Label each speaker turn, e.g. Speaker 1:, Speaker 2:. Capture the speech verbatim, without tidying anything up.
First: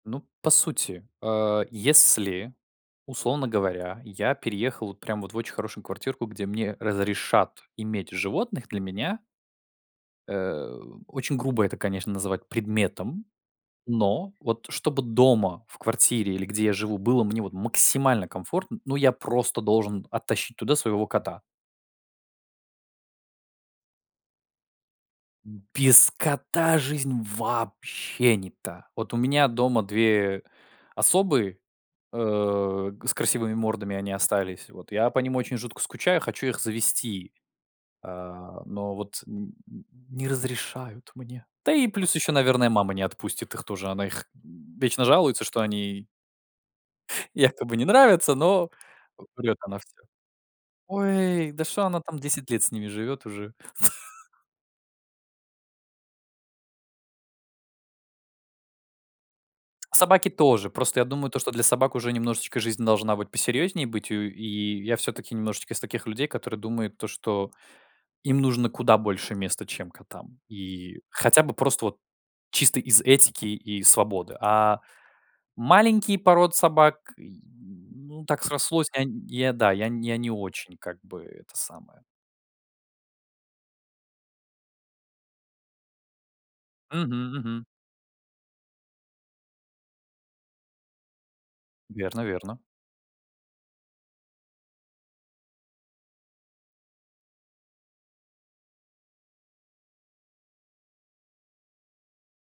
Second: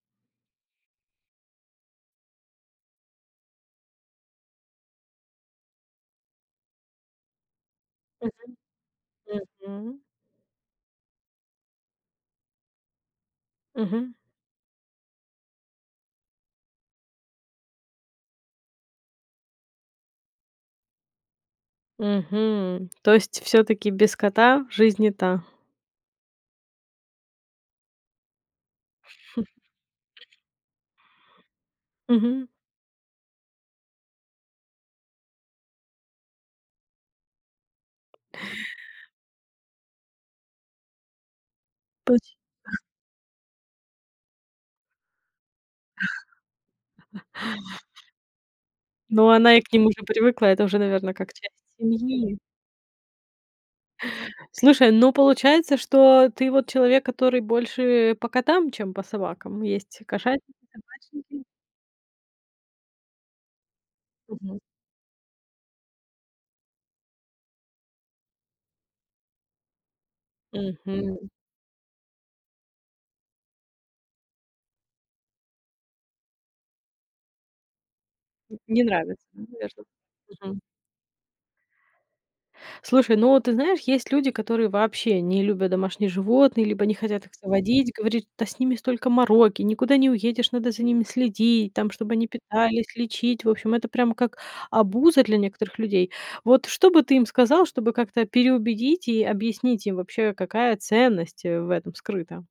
Speaker 1: Ну, по сути, а, если, условно говоря, я переехал вот прям вот в очень хорошую квартирку, где мне разрешат иметь
Speaker 2: [unintelligible]
Speaker 1: животных. Для меня
Speaker 2: .Мгм.
Speaker 1: Э, очень грубо это, конечно, называть предметом.
Speaker 2: Мгм.
Speaker 1: Но, вот чтобы дома, в квартире или где я живу было мне вот максимально комфортно, ну, я просто должен оттащить туда своего кота.
Speaker 2: Мгм. То есть, всё-таки без кота жизнь не та.
Speaker 1: Без кота жизнь вообще не та. Вот у меня дома две особы,
Speaker 2: Мгм.
Speaker 1: э, г с красивыми мордами они остались. Вот я по ним очень жутко скучаю, хочу их завезти. А, но вот н н не разрешают мне, да, и плюс ещё,
Speaker 2: Поче
Speaker 1: наверное, мама не отпустит их тоже. Она их вечно жалуется что они якобы не нравятся, но
Speaker 2: Ну,
Speaker 1: врёт
Speaker 2: она и к
Speaker 1: она
Speaker 2: ним
Speaker 1: всё.
Speaker 2: уже привыкла. Это уже, наверно, как часть
Speaker 1: Ой, да, шо она там
Speaker 2: семьи.
Speaker 1: десять лет с ними живёт уже.
Speaker 2: Слушай, ну, получается, что ты вот человек, который больше по котам, чем по собакам? Есть
Speaker 1: Собаки
Speaker 2: кошатники,
Speaker 1: тоже, просто я думаю, то
Speaker 2: собачники.
Speaker 1: что для собак уже немножечко жизнь должна быть посерьёзнее быть у
Speaker 2: Мгм.
Speaker 1: и я всё-таки немножечко из таких людей, которые думают, то что им нужно куда больше места, чем котам. И
Speaker 2: Мгм.
Speaker 1: хотя бы просто вот чисто из этики и свободы. А маленькие породы собак й м, ну так
Speaker 2: Н не
Speaker 1: срослось онь
Speaker 2: нравятся, да,
Speaker 1: я, да,
Speaker 2: наверно?
Speaker 1: я я не
Speaker 2: Мгм.
Speaker 1: очень, как бы, это самое.
Speaker 2: Слушай, ну вот, ты знаешь, есть люди, которые вообще не любят домашних животные, либо не хотят их
Speaker 1: Мгм мгм.
Speaker 2: заводить, говорят что, да, с ними столько мороки, никуда не уедешь, надо за ними следить, там, чтоб
Speaker 1: Верно
Speaker 2: они
Speaker 1: верно.
Speaker 2: питались, лечить. В общем, это прям как обуза для некоторых людей. Вот что бы ты им сказал, чтобы как-то переубедить и объяснить им вообще, какая ценность, э, в этом скрыта?